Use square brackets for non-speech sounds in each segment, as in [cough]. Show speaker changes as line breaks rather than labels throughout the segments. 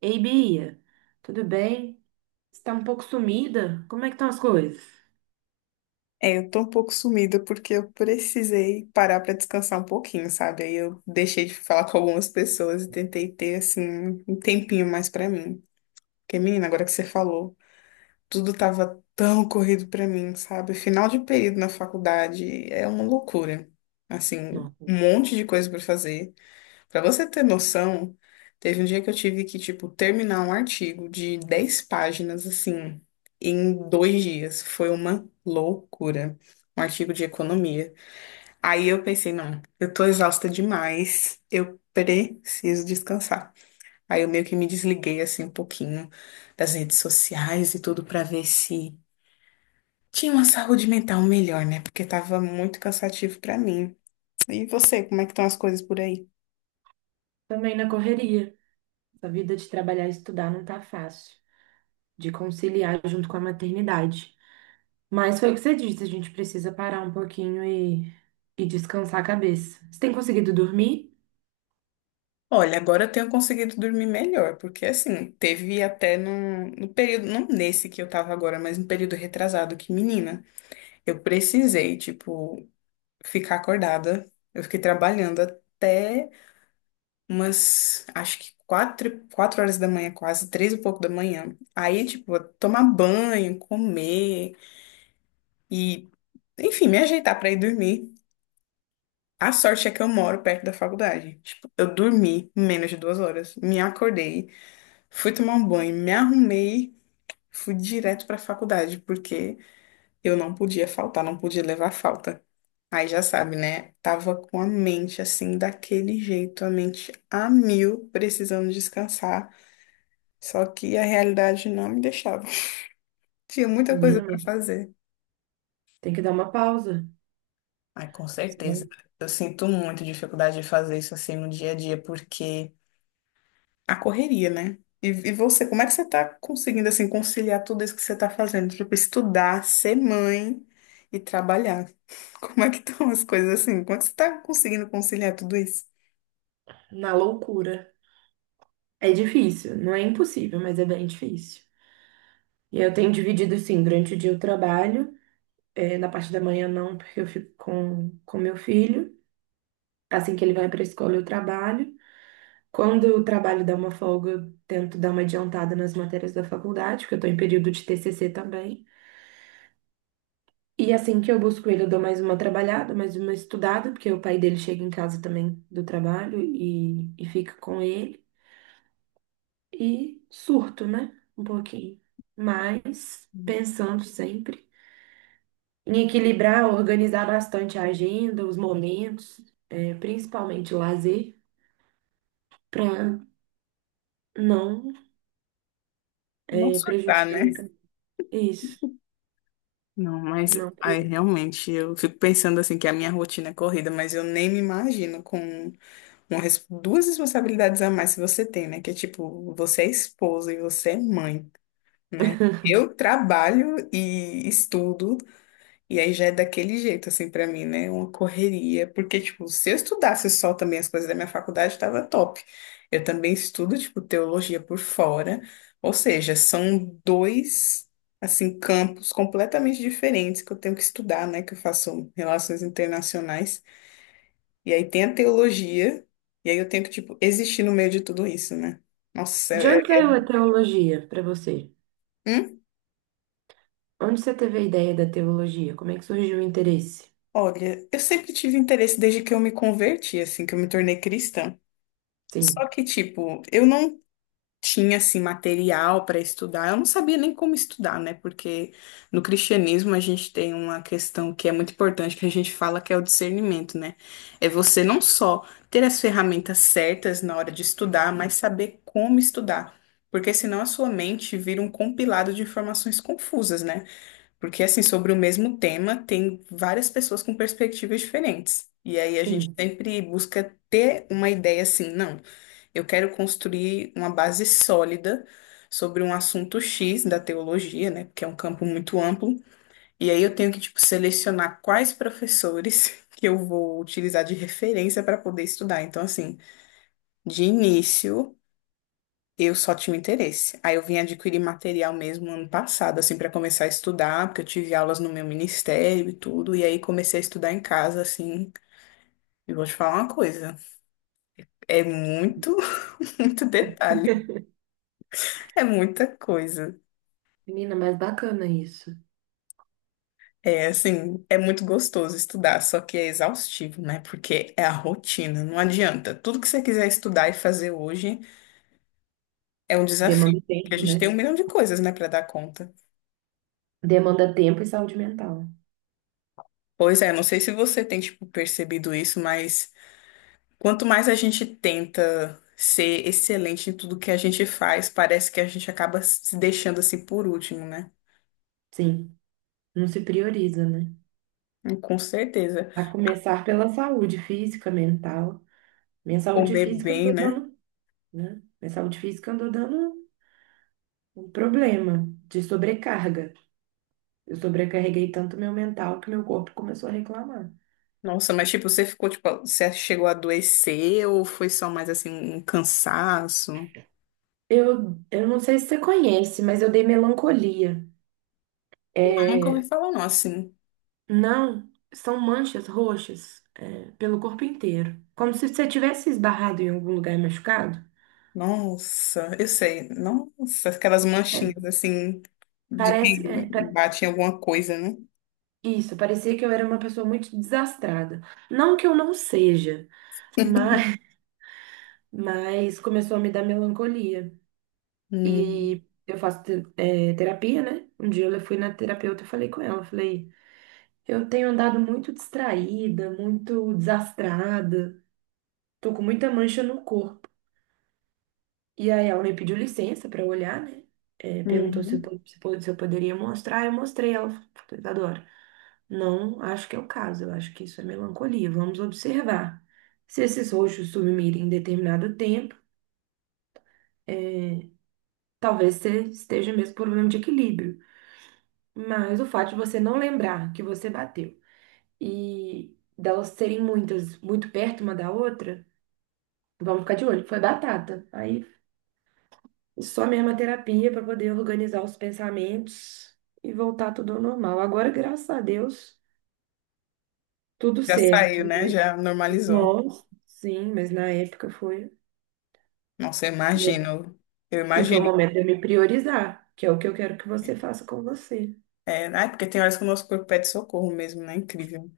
Ei, Bia, tudo bem? Você tá um pouco sumida? Como é que estão as coisas?
É, eu tô um pouco sumida porque eu precisei parar pra descansar um pouquinho, sabe? Aí eu deixei de falar com algumas pessoas e tentei ter, assim, um tempinho mais pra mim. Porque, menina, agora que você falou, tudo tava tão corrido pra mim, sabe? Final de período na faculdade é uma loucura. Assim,
Nossa,
um monte de coisa pra fazer. Pra você ter noção, teve um dia que eu tive que, tipo, terminar um artigo de 10 páginas, assim, em 2 dias. Foi uma loucura. Um artigo de economia. Aí eu pensei, não, eu tô exausta demais, eu preciso descansar. Aí eu meio que me desliguei, assim, um pouquinho das redes sociais e tudo pra ver se tinha uma saúde mental melhor, né? Porque tava muito cansativo pra mim. E você, como é que estão as coisas por aí?
também na correria. A vida de trabalhar e estudar não tá fácil, de conciliar junto com a maternidade. Mas foi o que você disse, a gente precisa parar um pouquinho e descansar a cabeça. Você tem conseguido dormir?
Olha, agora eu tenho conseguido dormir melhor, porque assim, teve até no período, não nesse que eu tava agora, mas no período retrasado, que menina, eu precisei, tipo, ficar acordada. Eu fiquei trabalhando até umas, acho que quatro horas da manhã, quase, três e pouco da manhã. Aí, tipo, tomar banho, comer e, enfim, me ajeitar pra ir dormir. A sorte é que eu moro perto da faculdade. Tipo, eu dormi menos de 2 horas, me acordei. Fui tomar um banho, me arrumei, fui direto para a faculdade, porque eu não podia faltar, não podia levar falta. Aí já sabe, né? Tava com a mente assim, daquele jeito, a mente a mil, precisando descansar. Só que a realidade não me deixava. [laughs] Tinha muita coisa
Menina,
para
mas
fazer.
tem que dar uma pausa,
Ai, com certeza.
senão
Eu sinto muito dificuldade de fazer isso assim no dia a dia, porque. A correria, né? E você, como é que você tá conseguindo, assim, conciliar tudo isso que você tá fazendo? Tipo, estudar, ser mãe e trabalhar. [laughs] Como é que estão as coisas assim? Como é que você tá conseguindo conciliar tudo isso?
na loucura. É difícil, não é impossível, mas é bem difícil. E eu tenho dividido assim, durante o dia eu trabalho. É, na parte da manhã não, porque eu fico com meu filho. Assim que ele vai para a escola, eu trabalho. Quando o trabalho dá uma folga, eu tento dar uma adiantada nas matérias da faculdade, porque eu estou em período de TCC também. E assim que eu busco ele, eu dou mais uma trabalhada, mais uma estudada, porque o pai dele chega em casa também do trabalho e fica com ele. E surto, né? Um pouquinho. Mas pensando sempre. Em equilibrar, organizar bastante a agenda, os momentos, é, principalmente o lazer, para não
Não
é,
surtar,
prejudicar
né?
minha caminho. Isso,
Não, mas
não
aí
prejudicar.
realmente eu fico pensando assim que a minha rotina é corrida, mas eu nem me imagino com duas responsabilidades a mais que você tem, né? Que é tipo, você é esposa e você é mãe, né? Eu trabalho e estudo. E aí já é daquele jeito, assim, pra mim, né? Uma correria. Porque, tipo, se eu estudasse só também as coisas da minha faculdade, tava top. Eu também estudo, tipo, teologia por fora. Ou seja, são dois, assim, campos completamente diferentes que eu tenho que estudar, né? Que eu faço relações internacionais. E aí tem a teologia. E aí eu tenho que, tipo, existir no meio de tudo isso, né? Nossa,
De onde saiu a teologia para você?
hum?
Onde você teve a ideia da teologia? Como é que surgiu o interesse?
Olha, eu sempre tive interesse desde que eu me converti, assim, que eu me tornei cristã. Só
Sim,
que, tipo, eu não tinha assim material para estudar. Eu não sabia nem como estudar, né? Porque no cristianismo a gente tem uma questão que é muito importante que a gente fala que é o discernimento, né? É você não só ter as ferramentas certas na hora de estudar, mas saber como estudar. Porque senão a sua mente vira um compilado de informações confusas, né? Porque assim, sobre o mesmo tema, tem várias pessoas com perspectivas diferentes. E aí a gente
sim.
sempre busca ter uma ideia assim, não. Eu quero construir uma base sólida sobre um assunto X da teologia, né? Porque é um campo muito amplo. E aí eu tenho que, tipo, selecionar quais professores [laughs] que eu vou utilizar de referência para poder estudar. Então, assim, de início, eu só tinha interesse. Aí eu vim adquirir material mesmo ano passado, assim, para começar a estudar, porque eu tive aulas no meu ministério e tudo. E aí comecei a estudar em casa, assim. E vou te falar uma coisa, é muito, [laughs] muito detalhe, é muita coisa.
Menina, mas bacana isso.
É assim, é muito gostoso estudar, só que é exaustivo, né? Porque é a rotina, não adianta. Tudo que você quiser estudar e fazer hoje é um desafio,
Demanda
porque a
tempo,
gente tem
né?
um milhão de coisas, né, para dar conta.
Demanda tempo e saúde mental.
Pois é, não sei se você tem, tipo, percebido isso, mas quanto mais a gente tenta ser excelente em tudo que a gente faz, parece que a gente acaba se deixando assim por último, né?
Sim, não se prioriza, né?
E com certeza.
A começar pela saúde física, mental. Minha saúde
Comer
física eu não
bem,
tô
né?
dando, né? Minha saúde física andou dando um problema de sobrecarga. Eu sobrecarreguei tanto meu mental que meu corpo começou a reclamar.
Nossa, mas tipo, você ficou, tipo, você chegou a adoecer ou foi só mais assim um cansaço?
Eu não sei se você conhece, mas eu dei melancolia.
Ah, nunca ouvi
É,
falar, não, assim.
não, são manchas roxas, é, pelo corpo inteiro. Como se você tivesse esbarrado em algum lugar machucado.
Nossa, eu sei. Nossa, aquelas
É,
manchinhas assim de
parece,
que
é,
bate em alguma coisa, né?
isso, parecia que eu era uma pessoa muito desastrada. Não que eu não seja, mas, mas começou a me dar melancolia.
Hum.
E eu faço terapia, né? Um dia eu fui na terapeuta e falei com ela, eu falei, eu tenho andado muito distraída, muito desastrada, tô com muita mancha no corpo. E aí ela me pediu licença pra olhar, né? Perguntou se eu,
Uhum.
se eu poderia mostrar, eu mostrei, ela falou, Isadora, não acho que é o caso, eu acho que isso é melancolia, vamos observar. Se esses roxos sumirem em determinado tempo, é, talvez você esteja mesmo com problema de equilíbrio. Mas o fato de você não lembrar que você bateu e delas serem muitas, muito perto uma da outra, vamos ficar de olho, foi batata. Aí só mesmo a terapia para poder organizar os pensamentos e voltar tudo ao normal. Agora, graças a Deus, tudo
Já
certo.
saiu, né?
Mas,
Já normalizou.
nossa, sim, mas na época foi.
Nossa, eu
E
imagino. Eu
e foi o
imagino.
momento de eu me priorizar, que é o que eu quero que você faça com você.
É, né? Porque tem horas que o nosso corpo pede socorro mesmo, né? Incrível.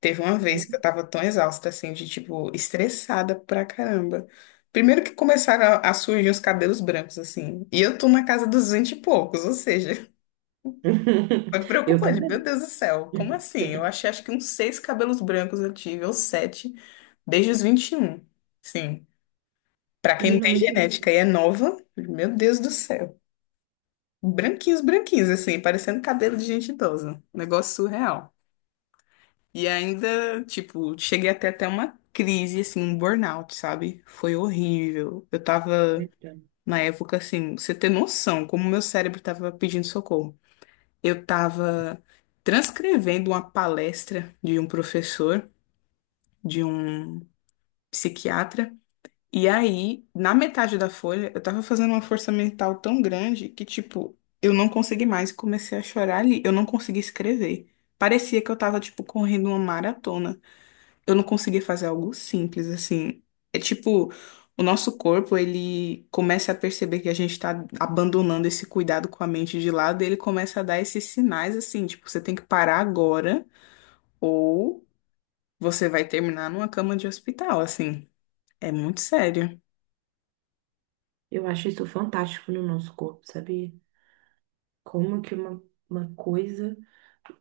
Teve uma vez que eu
Né?
tava tão exausta, assim, de tipo, estressada pra caramba. Primeiro que começaram a surgir os cabelos brancos, assim. E eu tô na casa dos 20 e poucos, ou seja, [laughs]
[laughs]
foi
Eu
preocupante. Meu
também.
Deus do céu, como assim? Eu achei, acho que uns seis cabelos brancos eu tive, ou sete, desde os 21. Sim. Pra quem não
Menina,
tem genética e é nova, meu Deus do céu. Branquinhos, branquinhos, assim, parecendo cabelo de gente idosa. Negócio surreal. E ainda, tipo, cheguei até uma crise, assim, um burnout, sabe? Foi horrível. Eu tava,
muito.
na época, assim, pra você ter noção, como meu cérebro tava pedindo socorro. Eu tava transcrevendo uma palestra de um professor, de um psiquiatra, e aí, na metade da folha, eu tava fazendo uma força mental tão grande que, tipo, eu não consegui mais, e comecei a chorar ali, eu não consegui escrever. Parecia que eu tava, tipo, correndo uma maratona. Eu não conseguia fazer algo simples, assim. É tipo, o nosso corpo, ele começa a perceber que a gente tá abandonando esse cuidado com a mente de lado, e ele começa a dar esses sinais, assim, tipo, você tem que parar agora, ou você vai terminar numa cama de hospital, assim. É muito sério.
Eu acho isso fantástico no nosso corpo, sabe? Como que uma coisa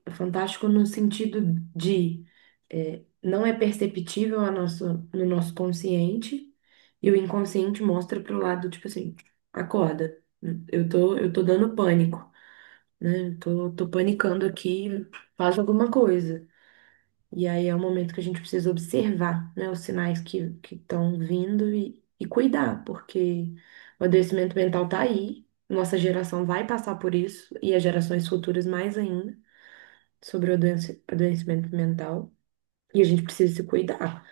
é fantástico no sentido de é, não é perceptível no nosso consciente e o inconsciente mostra pro lado, tipo assim, acorda, eu tô dando pânico, né? Eu tô panicando aqui, faz alguma coisa. E aí é o momento que a gente precisa observar, né, os sinais que estão vindo e cuidar, porque o adoecimento mental tá aí, nossa geração vai passar por isso e as gerações futuras mais ainda sobre o adoecimento mental e a gente precisa se cuidar.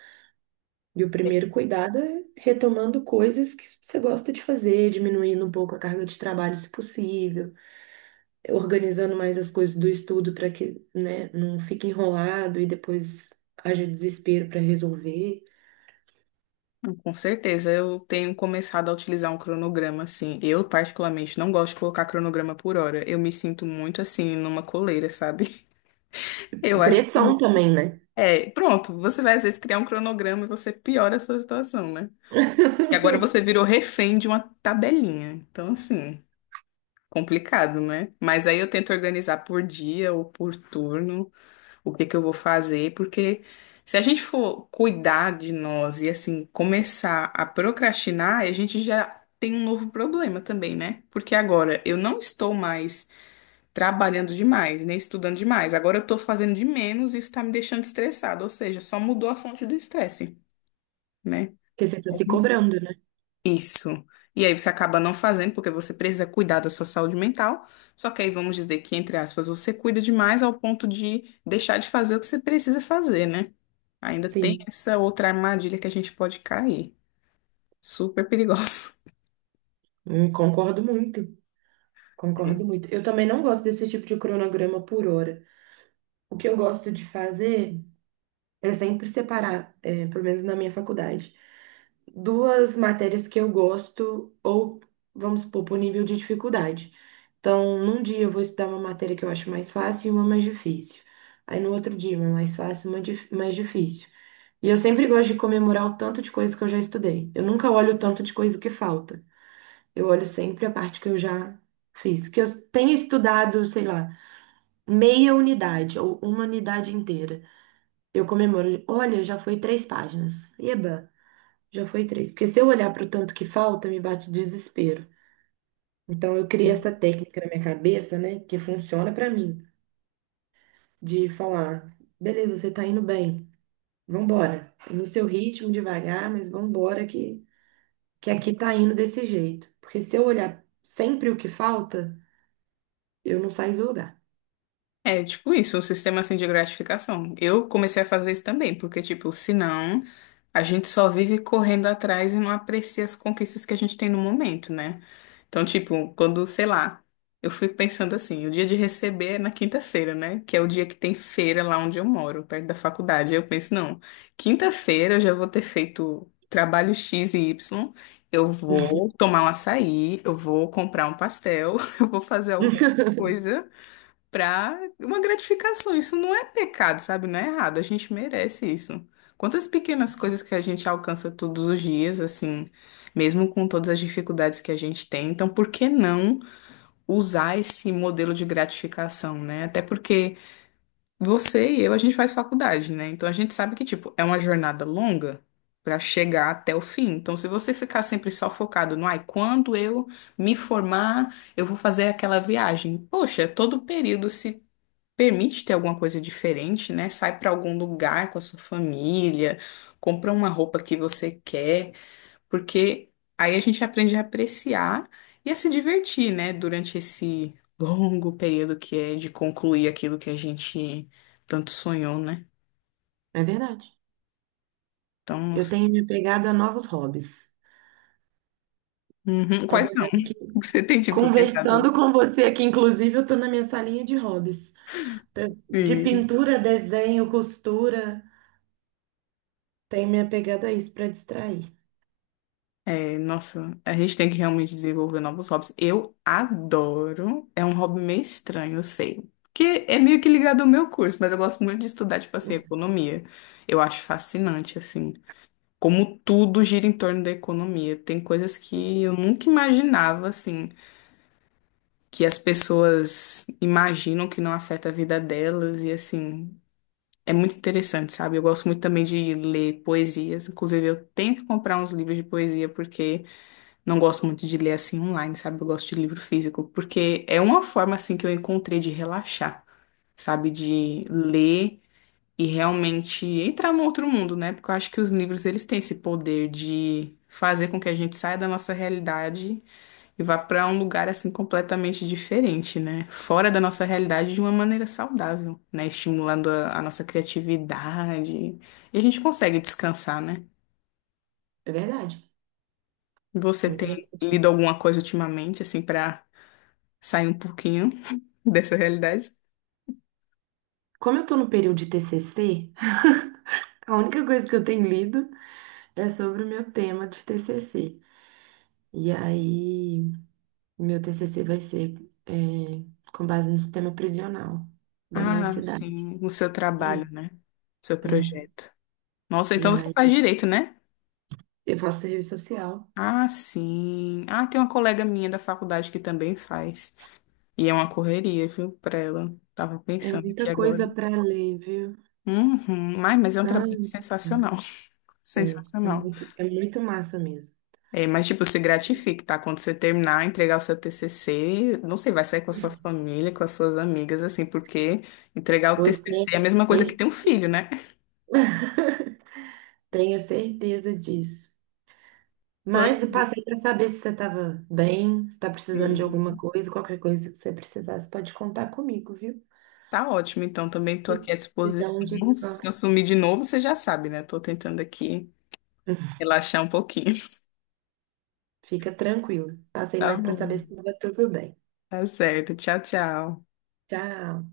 E o primeiro cuidado é retomando coisas que você gosta de fazer, diminuindo um pouco a carga de trabalho se possível, organizando mais as coisas do estudo para que, né, não fique enrolado e depois haja desespero para resolver.
Com certeza, eu tenho começado a utilizar um cronograma, assim. Eu, particularmente, não gosto de colocar cronograma por hora. Eu me sinto muito, assim, numa coleira, sabe? [laughs] Eu acho que
Pressão também, né?
é, pronto, você vai às vezes criar um cronograma e você piora a sua situação, né? E agora você virou refém de uma tabelinha. Então, assim, complicado, né? Mas aí eu tento organizar por dia ou por turno o que que eu vou fazer, porque se a gente for cuidar de nós e, assim, começar a procrastinar, a gente já tem um novo problema também, né? Porque agora eu não estou mais trabalhando demais, né? Estudando demais. Agora eu tô fazendo de menos e isso tá me deixando estressado, ou seja, só mudou a fonte do estresse, né?
Porque você tá
A
se
gente-
cobrando, né?
Isso. E aí você acaba não fazendo porque você precisa cuidar da sua saúde mental. Só que aí vamos dizer que, entre aspas, você cuida demais ao ponto de deixar de fazer o que você precisa fazer, né? Ainda tem
Sim,
essa outra armadilha que a gente pode cair. Super perigosa.
concordo muito. Concordo
[laughs]
muito. Eu também não gosto desse tipo de cronograma por hora. O que eu gosto de fazer é sempre separar, é, pelo menos na minha faculdade, duas matérias que eu gosto, ou vamos supor, por nível de dificuldade. Então, num dia eu vou estudar uma matéria que eu acho mais fácil e uma mais difícil. Aí no outro dia, uma mais fácil e uma mais difícil. E eu sempre gosto de comemorar o tanto de coisa que eu já estudei. Eu nunca olho o tanto de coisa que falta. Eu olho sempre a parte que eu já fiz. Que eu tenho estudado, sei lá, meia unidade ou uma unidade inteira. Eu comemoro. Olha, já foi três páginas. Eba, já foi três. Porque se eu olhar para o tanto que falta, me bate desespero. Então eu criei essa técnica na minha cabeça, né? Que funciona para mim, de falar, beleza, você tá indo bem. Vambora. No seu ritmo, devagar, mas vambora que aqui tá indo desse jeito. Porque se eu olhar sempre o que falta, eu não saio do lugar.
É tipo isso, um sistema assim de gratificação. Eu comecei a fazer isso também, porque, tipo, senão a gente só vive correndo atrás e não aprecia as conquistas que a gente tem no momento, né? Então, tipo, quando, sei lá, eu fico pensando assim, o dia de receber é na quinta-feira, né? Que é o dia que tem feira lá onde eu moro, perto da faculdade. Aí eu penso, não, quinta-feira eu já vou ter feito trabalho X e Y, eu vou tomar um açaí, eu vou comprar um pastel, [laughs] eu vou fazer alguma
[laughs]
coisa pra uma gratificação. Isso não é pecado, sabe? Não é errado. A gente merece isso. Quantas pequenas coisas que a gente alcança todos os dias, assim, mesmo com todas as dificuldades que a gente tem. Então, por que não usar esse modelo de gratificação, né? Até porque você e eu, a gente faz faculdade, né? Então, a gente sabe que, tipo, é uma jornada longa. Pra chegar até o fim. Então, se você ficar sempre só focado no, ai, quando eu me formar, eu vou fazer aquela viagem. Poxa, todo período, se permite ter alguma coisa diferente, né? Sai para algum lugar com a sua família, compra uma roupa que você quer, porque aí a gente aprende a apreciar e a se divertir, né? Durante esse longo período que é de concluir aquilo que a gente tanto sonhou, né?
É verdade.
Então,
Eu
nossa.
tenho me pegado a novos hobbies.
Uhum.
Tava
Quais são?
olhando aqui.
[laughs] Você tem, tipo, tentado.
Conversando com você aqui, inclusive eu estou na minha salinha de hobbies. De
Sim.
pintura, desenho, costura, tenho minha pegada a isso para distrair.
É, nossa, a gente tem que realmente desenvolver novos hobbies. Eu adoro. É um hobby meio estranho, eu sei. Que é meio que ligado ao meu curso, mas eu gosto muito de estudar, tipo assim, economia. Eu acho fascinante, assim, como tudo gira em torno da economia. Tem coisas que eu nunca imaginava, assim, que as pessoas imaginam que não afeta a vida delas, e assim, é muito interessante, sabe? Eu gosto muito também de ler poesias. Inclusive, eu tenho que comprar uns livros de poesia, porque. Não gosto muito de ler assim online, sabe? Eu gosto de livro físico, porque é uma forma assim que eu encontrei de relaxar, sabe? De ler e realmente entrar num outro mundo, né? Porque eu acho que os livros eles têm esse poder de fazer com que a gente saia da nossa realidade e vá para um lugar assim completamente diferente, né? Fora da nossa realidade de uma maneira saudável, né? Estimulando a nossa criatividade. E a gente consegue descansar, né?
É verdade,
Você
muito
tem
verdade.
lido alguma coisa ultimamente assim para sair um pouquinho [laughs] dessa realidade.
Como eu estou no período de TCC, [laughs] a única coisa que eu tenho lido é sobre o meu tema de TCC. E aí, meu TCC vai ser, é, com base no sistema prisional da minha
Ah,
cidade.
sim, no seu
E,
trabalho, né? Seu
é,
projeto. Nossa,
e
então você faz
aí,
direito, né?
eu faço serviço social.
Ah, sim. Ah, tem uma colega minha da faculdade que também faz. E é uma correria, viu, pra ela. Tava
É
pensando aqui
muita
agora.
coisa para ler, viu?
Uhum. Ai, mas é um
Ah,
trabalho sensacional. [laughs]
é, é
Sensacional.
muito, é muito massa mesmo.
É, mas, tipo, se gratifique, tá? Quando você terminar, entregar o seu TCC, não sei, vai sair com a sua família, com as suas amigas, assim, porque entregar o
Pois
TCC é a mesma coisa que
cer-
ter um filho, né?
[laughs] tenha certeza disso. Mas
[laughs]
eu passei para saber se você estava bem, se está precisando de alguma
Sim.
coisa, qualquer coisa que você precisasse, pode contar comigo, viu?
Tá ótimo, então também estou
Se
aqui à
se dá um
disposição. Se eu
descanso.
sumir de novo, você já sabe, né? Estou tentando aqui
[laughs]
relaxar um pouquinho. [laughs]
Fica tranquilo. Passei
Tá
mais para saber
bom.
se estava tudo bem.
Tá certo. Tchau, tchau.
Tchau.